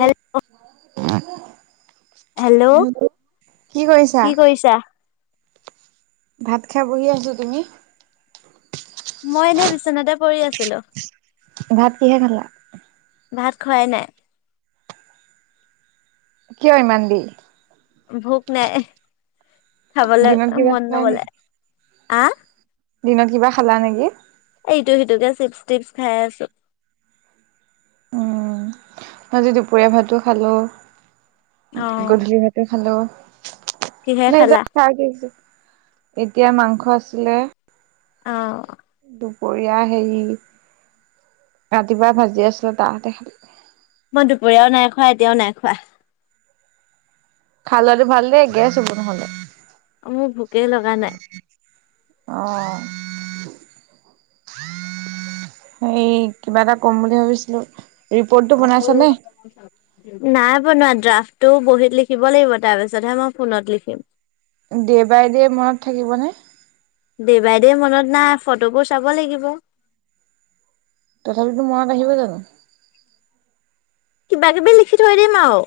হেল উম। Hello কি কৰিছা? ভাত খাই বহি আছো। তুমি? মই এনে বিছনাতে পৰি আছিলো। ভাত কিহে খালা? ভাত খোৱাই নাই। কিয় ইমান দেৰি? ভোক নাই। খাবলৈ দিনত কিবা মন খালা নি? নগলে। আ দিনত কিবা খালা নেকি? এইটো সিটোকে চিপছ -টিপছ খাই আছো। উম। মই আজি দুপৰীয়া ভাতো খালো। অ গধূলি ভাতো খালো। কিহে খালা [unintelligible] এতিয়া মাংস আছিলে। অ'হ। দুপৰীয়া হেৰি। ৰাতিপুৱা ভাজি আছিলে তাস'তে খালো। মই দুপৰীয়াও নাই খোৱা। এতিয়াও নাই খোৱা। খাই লোৱাটো ভাল দেই, গেছ হব নহলে। মোৰ ভোকে লগা নাই। অ'হ। হেই কিবা এটা কম বুলি ভাবিছিলো। ৰিপৰ্টটো বনাইছানে? নাই। শুনা ড্ৰাফ্টটো বহীত লিখিব লাগিব, তাৰ পিছতহে মই ফোনত লিখিম। দে বাই দে মনত থাকিবনে? দে বাই দে মনত নাই। ফটোবোৰ চাব লাগিব। তথাপিতো মনত আহিব জানো? কিবা কিবি লিখি থৈ দিম আৰু।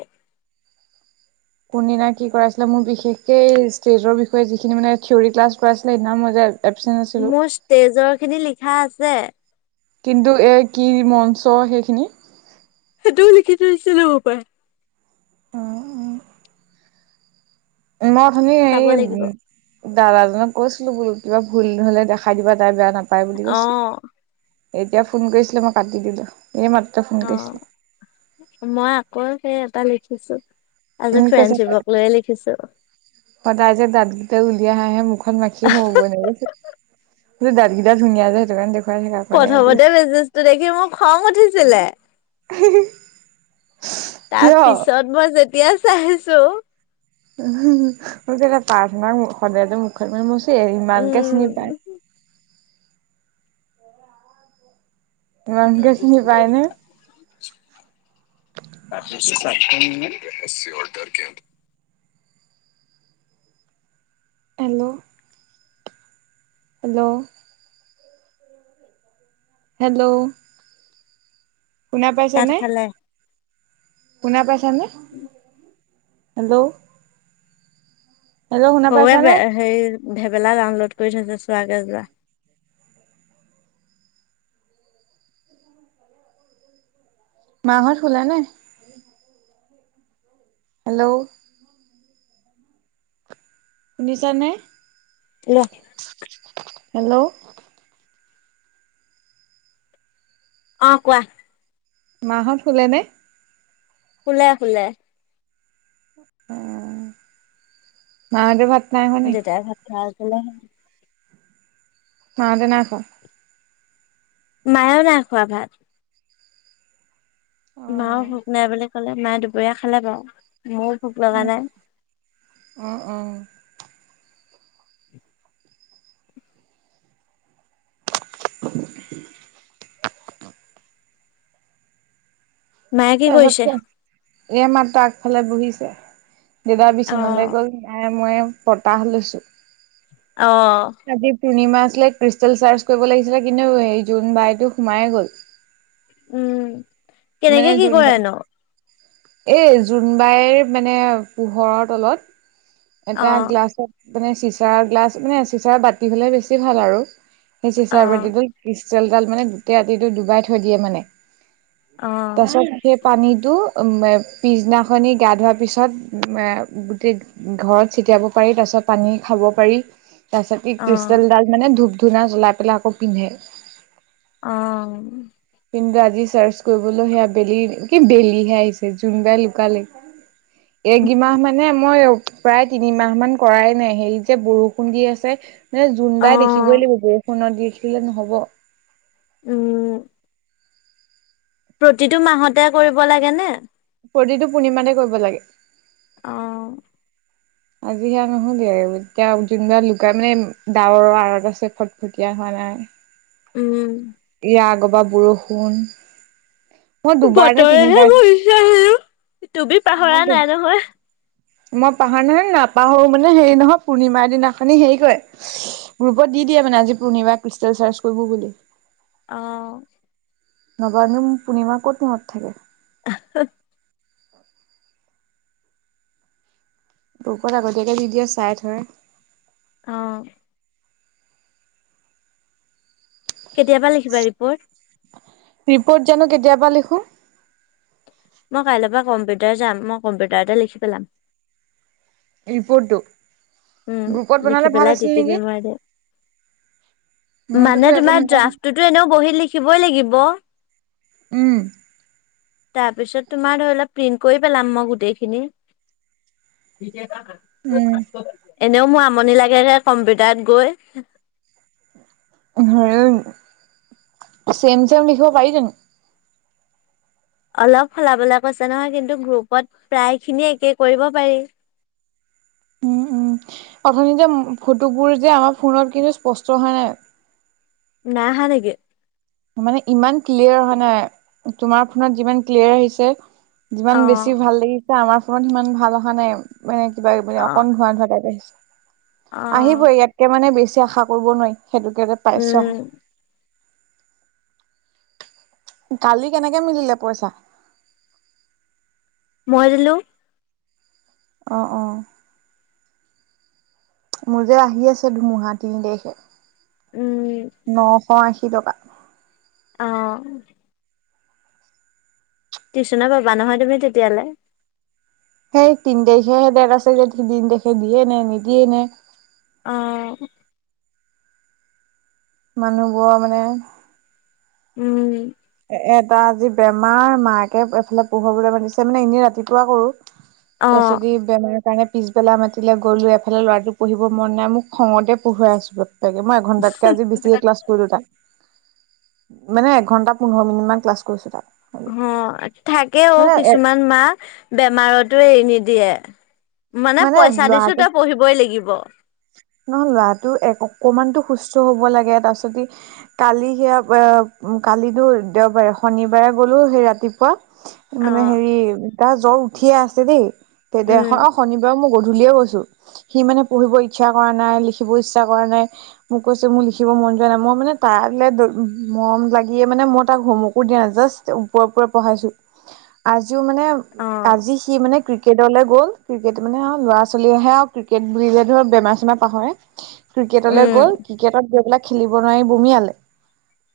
কোনদিনা কি কৰাইছিলে, মোৰ বিশেষকে এই ষ্টেজৰ বিষয়ে যিখিনি মানে থিয়ৰী ক্লাছ কৰাইছিলে সেইদিনা মই যে এবচেণ্ট আছিলো মোৰ ষ্টেজৰ খিনি লিখা আছে। কিন্তু এ কি মঞ্চ সেইখিনি সেইটোও লিখি থৈছিলো হপাই! অ উম। মই অথনি চাব লাগিব হেৰি দাদাজনক কৈছিলো বোলো, কিবা ভুলহলে দেখাই দিবা, তাই বেয়া নাপায় বুলি অ কৈছিলো। এতিয়া ফোন কৰিছিলে, মই কাটি দিলো। এই মাত্ৰ ফোন কৰিছিলে অ' মই আকৌ সেই এটা লিখিছো। আজি ফ্ৰেণ্ডশ্বিপক [unintelligible] লৈয়ে লিখিছো অ' তাই যে দাঁতকেইটা ওল- যেতিয়া হাহে মুখখন মাখি সোমাব এনেকে, কিন্ত দাঁত কেইটা ধুনীয়া যে হেতুকাৰণে দেখ প্ৰথমতে মেছেজটো দেখি মো খং উঠিছিলে। হি -হি। তাৰ পিছত মই যেতিয়া চাইছো, ম [unintelligible] পাৰথনা না সদায় মুখখন মে ইমানকে উম চিনি পায়। ইমানকে চিনি পায়নে? [inaudible] [unintelligible] হেল্ল'। হেল্ল'। হেল্ল'। শুনা তাত পাইছানে? খালে শুনা পাইছানে? হেল্ল'। হেল্ল' শুনা সৰুৱে পাইছানে? হে ভেবেলা ডাউনলোড কৰি থৈছে চোৱাগে যোৱা। মাহত শুলা নে হেল্ল' শুনিছানে? [unintelligible] হেল্ল'। অ কোৱা মা হঁত শুলে নে? শুলে শুলে উম মা হতে ভাত নাই খোৱা নি? দেতাই ভাত খাই আছিলে। মাহঁতে নাই খোৱা। মাইও নাই খোৱা ভাত। মাও অ', ভোক নাই বুলি কলে মায়ে দুপৰীয়া খালে বাৰু ময়ো ভোক লগা নাই অ', অ'। মায়ে কি তাৰ পিছত কৰিছে তো এ মাত্ৰ আগফালে বহিছে দেউতায়ে অ বিচনালে গ'ল আয় মই বতাহ লৈছো অ আজি পূৰ্ণিমা আছে। ক্লিক ক্ৰিষ্টেল চাৰ্চ কৰিব লাগিছিলে কিন্তু এই জোন বাইটো সোমাইে গ'ল উম মানে কেনেকে কি জোন কৰে বাই, ন'? এই জোনবাইৰ মানে পোহৰৰ তলত এটা অ', গ্লাছত মানে চিচাৰ গ্লাছ মানে চিচাৰ বাতি হ'লে বেছি ভাল আৰু সেই চিচাৰ অ', বাতিটো ক্ৰিষ্টেলডাল মানে গোটেই ৰাতিটো ডুবাই থৈ দিয়ে মানে। অ'। তাৰপিছত সেই পানীটো আম এ পিছদিনা খনে গা ধোৱাৰ পিছত উম এ গোটেই ঘৰত ছিত টিয়াব পাৰি তাৰপিছত পানী খাব পাৰি তাৰ পিছত ই অ', ক্ৰিষ্টেলডাল মানে ধূপ ধুনা জ্বলাই পেলাই আকৌ পিন্ধে। অ'। কিন্তু আজি চাৰ্চ কৰিবলৈ সেয়া বেলি কি বেলিহে আহিছে জোনবাই লুকালে। এগমাহ মানে মই প্ৰায় তিনিমাহ মান কৰাই নাই হেৰি যে বৰষুণ দি আছে। নানে জোনবাই দেখিবই অ', লাগিব ফোনত দেখিলে নহব। উম'। প্ৰতিটো মাহতে কৰিব লাগে নে? প্ৰতিটো পূৰ্ণিমাতে কৰিব লাগে। অ'। আজি সেয়া নহ'লে এতিয়া জোনবাই লুকাই মানে ডাৱৰৰ আঁৰত আছে ফটফটীয়া হোৱা নাই। নাই। উম। তাৰ আগৰ পৰা বৰষুণ। মই দুবাৰ নে বতৰেহে তিনিবাৰ গৈছে আৰু তুমি মই পাহৰা দু নাই নহয়। মই পাহাৰো নাই নহয় নাপাহৰো মানে হেৰি নহয় পূৰ্ণিমাৰ দিনাখনি হেৰি কৰে গ্ৰুপত দি দিয়ে মানে আজি পূৰ্ণিমা ক্ৰিষ্টেল চাৰ্জ কৰিব বুলি। অ'। নৱম পূৰ্ণিমা ক'ত মনত থাকে। আহ হা। গ্ৰুপত আগতীয়াকে দি দে চাই থয়। অ'। কেতিয়াবা লিখিবা ৰিপ'ৰ্ট। ৰিপ'ৰ্ট জানো কেতিয়াবা লিখো। মই কাইলৈৰ পৰা কম্পিউটাৰ যাম। মই কম্পিউটাৰতে লিখি পেলাম। ৰিপৰ্টটো উম গ্ৰুপত বনালে লিখি ভাল পেলাই আছিল ডিটিপি নেকি মাৰি দে। মানে মইতোতো একো তোমাৰ নাজানো ড্ৰাফটোতো এনেও বহিত লিখিবই লাগিব। উম। তাৰ পিছত তোমাৰ ধৰিলা প্ৰিন্ট কৰি পেলাম মই গোটেইখিনি। [unintelligible] এনেও মোৰ আমনি লাগে ৰে কম্পিউটাৰত গৈ। [inaudible] আৰু চেম চেম লিখিব পাৰি জানো। অলপ সলাবলৈ কৈছে নহয় কিন্তু গ্ৰুপত প্ৰায় খিনিয়ে একে কৰিব পাৰি। প্ৰথমতে ফটোবোৰ যে আমাৰ ফোনত কিন্তু স্পষ্ট হোৱা নাই। নাই আহা নাকি। মানে ইমান ক্লিয়াৰ হোৱা নাই তোমাৰ ফোনত যিমান ক্লিয়াৰ আহিছে। অ যিমান বেছি ভাল লাগিছা আমাৰ ফোনত সিমান ভাল অহা নাই মানে কিবা মানে অ অকন ধোৱা ধোৱা টাইপ আহিছে। অ আহিবই ইয়াতকে মানে বেছি আশা কৰিব নোৱাৰি সেইটোকে যে পাইছোঁ। উম কালি কেনেকে মিলিলে পইচা। মই দিলোঁ। অ, অ'। মোৰ যে আহি আছে ধুমুহা তিনি তাৰিখে। উম নশ আশী কি টকা অ। টিউচনে পাবা নহয় তুমি তেতিয়ালৈ। সেই তিন তাৰিখে সে দেৰ আছে ন তিন তাৰিখে দিয়ে নে নিদিয়ে নে। অহ। মানুহবোৰৰ মানে উম। এ এটা আজি বেমাৰ মাকে এইফালে পঢ়ুৱাবলৈ মাতিছে মানে এনেই ৰাতিপুৱা কৰোঁ। অ তাৰপিছত ই বেমাৰ সেইকাৰণে পিছবেলা মাতিলে গ'লো এফালে ল'ৰাটো পঢ়িব মন নাই মোক খঙতে পঢ়ুৱাই আছো আৰু। তাকে মই এঘন্টাতকে আজি বেছিয়ে ক্লাছ কৰিলো তাত মানে এঘন্টা। পোন্ধৰ মিনিট মান ক্লাছ কৰিছোঁ তাত। অ, থাকে অ এ কিছুমান মা বেমাৰতো এৰি নিদিয়ে। মানে পইচা দিছোঁ তই পঢ়িবই লাগিব। নহয় ল'ৰাটো এক অকমানতো সুস্থ হব লাগে তাৰ পিছত সি কালি সেয়া অ কালিটো দেওবাৰে শনিবাৰে গ'লোঁ সেই ৰাতিপুৱা অ মানে হেৰি তাৰ জ্বৰ উঠিয়ে আছে দেই তেতিয়া উম অ শনিবাৰে মোক গধু ধুলিয়ে গৈছোঁ সি মানে পঢ়িবই। ইচ্ছা কৰা নাই লিখিব ইচ্ছা কৰা নাই মোক কৈছে মোৰ লিখিব মন যোৱা নাই মই মানে তাইৰ ই মৰম লাগে মানে মই তাক হোমৱৰ্কো দিয়া নাই জাষ্ট ওপৰে ওপৰে পঢ়াইছো আ জি মানে অ আজি সি মানে ক্ৰিকেটলৈ গ'ল ক্ৰিকেট মানে ল'ৰা-ছোৱালী আহে আৰু ক্ৰিকেট বুলিলে ধৰক বেমাৰ চেমাৰ পাহৰে। ক্ৰিকেটলৈ গ'ল উম ক্ৰিকেটত গৈ পেলাই খেলিব নোৱাৰি বমিয়ালে।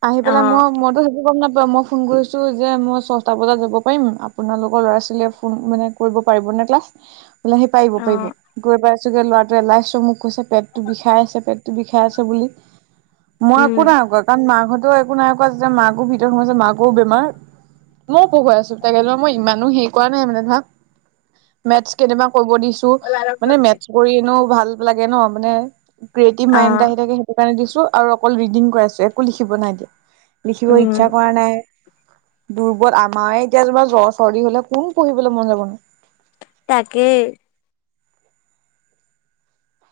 আহি অ পেলাই মই মইতো সেইটো গম নাপাওঁ। মই ফোন কৰিছো যে মই ছয়টা বজাত যাব পাৰিম আপোনালোকৰ ল'ৰা-ছোৱালীয়ে ফোন মানে কৰিব পাৰিব। [unintelligible] সি পাৰিব অ পাৰিব গৈ পাইছোগে ল'ৰাটোৱে ওলাইছে। কৈছে পেটটো বিষাই আছে পেটটো বিষাই আছে বুলি মই উম একো নাই কোৱা কাৰণ মাৰ ঘৰত। তো একো নাই কোৱা যে মাকো ভিতৰত সোমাইছে মাকো বেমাৰ। মই পঢ়ুৱাই আছো তাকে ধৰা মই ইমানো হেৰি কৰা নাই মানে ধৰা মেটচ কেতিয়াবা। কব দিছো মানে মেথছ কৰি এনেও ভাল লাগে ন মানে ক্ৰিয়েটিভ অ মাইণ্ড আহি থাকে সেইটো কাৰণে দিছো আৰু অকল ৰিডিং কৰাইছো একো লিখিব নাই দিয়া। লিখিব উম ইচ্ছা কৰা নাই। দুৰ্বল আমাৰে এতিয়া তোমাৰ জ্বৰ চৰ্দি হ'লে কোন পঢ়িবলৈ মন যাবনো। তাকে।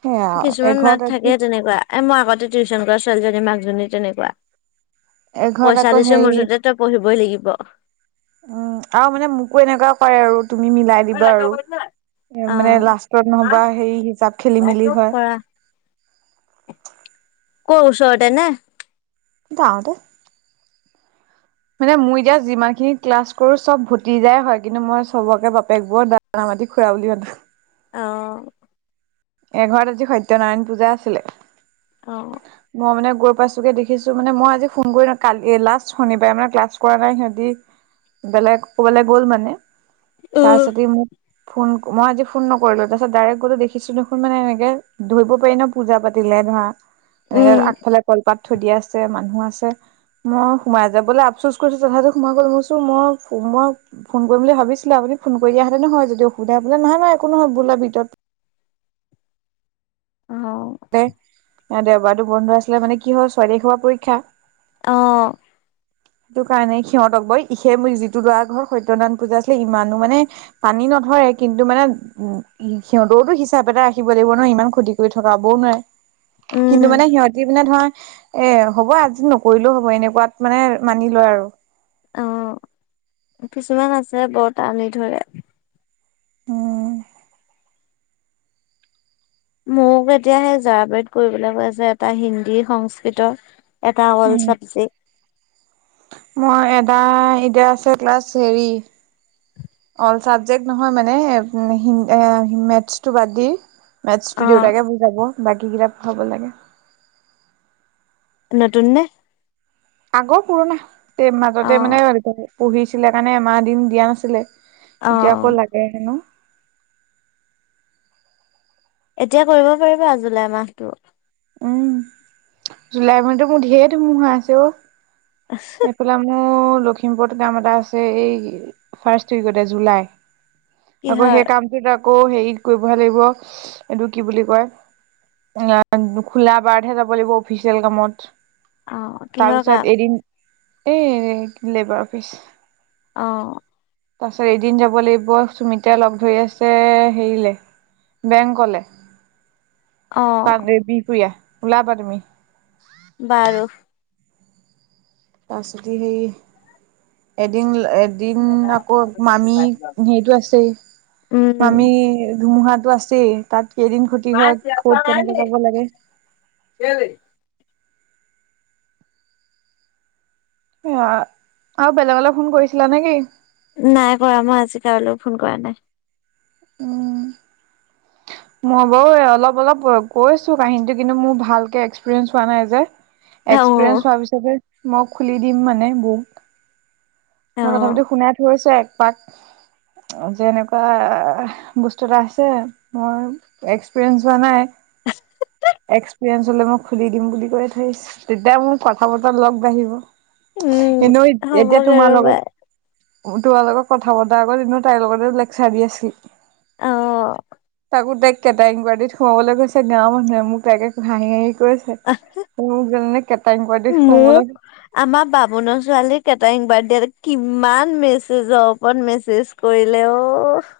সেয়া আৰু কিছুমান মাক থাকে এঘৰত তেনেকুৱা এ মই আগতে টিউচন কৰা ছোৱালীজনী মাকজনী তেনেকুৱা। এঘৰত পইচা আকৌ দিছো হেৰি মুঠতে তই পঢ়িবই লাগিব। উম আৰু মানে মোকো এনেকুৱা কৰে আৰু তুমি মিলাই দিবা আৰু। এ অ মানে লাষ্টত নহবা সেই হিচাপ খেলি মেলি হয়। কৰা ক ওচৰতে নে? এটা অ দে মানে মই এতিয়া যিমান খিনি ক্লাছ কৰো চব ভতিজাই হয় কিন্তু মই চবকে বাপেক বোৰ বাকি খুৰা বুলি মাতো অহ। এঘৰত আজি সত্যনাৰায়ণ পূজা আছিলে, অ মই মানে গৈ পাইছোগে দেখিছো মানে মই আজি সোন কৰি ন কালি লাষ্ট শনিবাৰে মানে ক্লাছ কৰা নাই সিহঁতি বেলেগ কবালে গ'ল মানে। তাৰ উম যদি মোক ফোন মই আজি ফোন নকৰিলো তাৰপিছত ডাইৰেক্ট গলো দেখিছিলো মানে এনেকে ধৰিব পাৰি ন' পূজা পাতিলে ধৰা এনেকে উম আগফালে কলপাত সুধি আছে মানুহ আছে। মই সোমাই যাবলৈ আফচোচ কৰিছো তথাপো সোমাবলৈ লৈছোঁ মই মই ফোন কৰিম বুলি ভাবিছিলো আপুনি ফোন কৰি দিয়া হেঁতেনটো হয় যদি অসুবিধা আছিলে, নাই নাই একো হয় বলা ভিতৰত অ'। দে দেওবাৰটো বন্ধ আছিলে মানে কি হ'ল ছোৱালী ঘৰৰ পৰীক্ষা। অ'। সেইকাৰণে সিহঁতক বই ই সে মোৰ যিটো লৰা ঘৰত সতয়নাৰায়ণ পূজা আছিলে ইমানো মানে পানী ন' ধৰে কিন্তু মানে উ, উ, সিহঁতৰতো হিচাপ এটা ৰাখিব লাগিব নয় ইমান ক্ষতি কৰি থকাবও নোৱাৰে। কিন্তু উম মানে সিহঁতি মানে ধৰা এ, হ'ব আজি নকৰিলেও হ'ব এনেকুৱাত মানে মানি লয় আৰু। অ' কিছুমান আছে বৰ টানি ধৰে। উম'। মোক এতিয়া সেই জৰাবাৰত কৰিবলৈ কৈছে এটা হিন্দী সংস্কৃতত এটা হ'ল উম চব্জি। মই এটা এতিয়া আছে ক্লাছ হেৰি অল চাবজেক্ট নহয় মানে [unintelligible] মেথছটো বাদ দি। মেথছটো অ দেউতাকে বুজাব, বাকী কিতাপ হ'ব লাগে। নতুন নে? আগৰ পুৰণা এই অ মাজতে মানে এ, পঢ়িছিলে কাৰণে এমাহ দিন দিয়া নাছিলে। অ অ এতিয়া আকৌ লাগে হেনো। এতিয়া কৰিব পাৰিবা জুলাই মাহটো? উম, জুলাই মাহতো মোৰ ঢেৰ ধুমুহা আছে অ'। এইফালে মোৰ মোৰ লখিমপুৰত কাম এটা আছে, এই ফাৰ্ষ্ট উইকতে জুলাই আকৌ কিহৰ সেই কামটো যাক আকৌ হেৰি কৰিবহে লাগিব এইটো কি বুলি কয় এ খোলা বাৰহে যাব লাগিব অফিচিয়েল কামত অ' কিহৰ কাম? তাৰপিছত এদিন এ লেবাৰ অফিচ অ তাৰপিছত এদিন যাব লাগিব সুমিতা লগ ধৰি আছে হেৰিলে বেংকলে অ' বিহপুৰীয়া ওলাবা তুমি বাৰু তাৰপিছত সেই এডং এ এদিন আকৌ মামী হেৰিতটো আছেই মামী উম, ধুমুহাত টো আছেই তাত কেইদিন ক্ষতি হয় ক'ত কেনেকে যাব লাগে সেয়া আৰু বেলেগলৈ ফোন কৰিছিলা নে কিি নাই কৰা মই আজি কাৰলৈ ফোন কৰা নাই উম'। মই বাৰু অলপ অলপ কৈছো, কাহিনীটো কিন্তু মোৰ ভালকে এক্সপিৰিয়েঞ্চ হোৱা নাই যে। অ' এক্সপিৰিয়েঞ্চ হোৱাৰ পিছতে মই, খুলি দিম মানে বুক। মই অ' তথাপিতো, শুনাই থৈছো এক পাক। যেনেকুৱা, বস্তু এটা আছে, মই এক্সপিৰিয়েঞ্চ হোৱা নাই। এক্স। [unintelligible] মই খুলি দিম বুলি কৈ থৈ আহিছো। তেতিয়া মোক কথা বতৰা লগ বাঢ়িব। উম, কিন্তু এতিয়া হ'বগে তোমাৰ লগত ৰ'বা তোমাৰ লগত কথা পতাৰ আগত কিন্তু তাইৰ লগতে লেকছাৰ দি আছিলো। অহ'। তাকো, তাই কেইটা ইনকুৱাৰী সোমাবলে গৈছে। মানুহে মোক তাকে হাঁহি হাঁহি কৈছে মোক যেনে কেটাঙ কৰা দি। মোক [unintelligible] আমাৰ বামুণৰ ছোৱালী কেটাৰিং পাৰ্টি এটা কিমান, মেছেজৰ ওপৰত মেছেজ কৰিলে অহ'।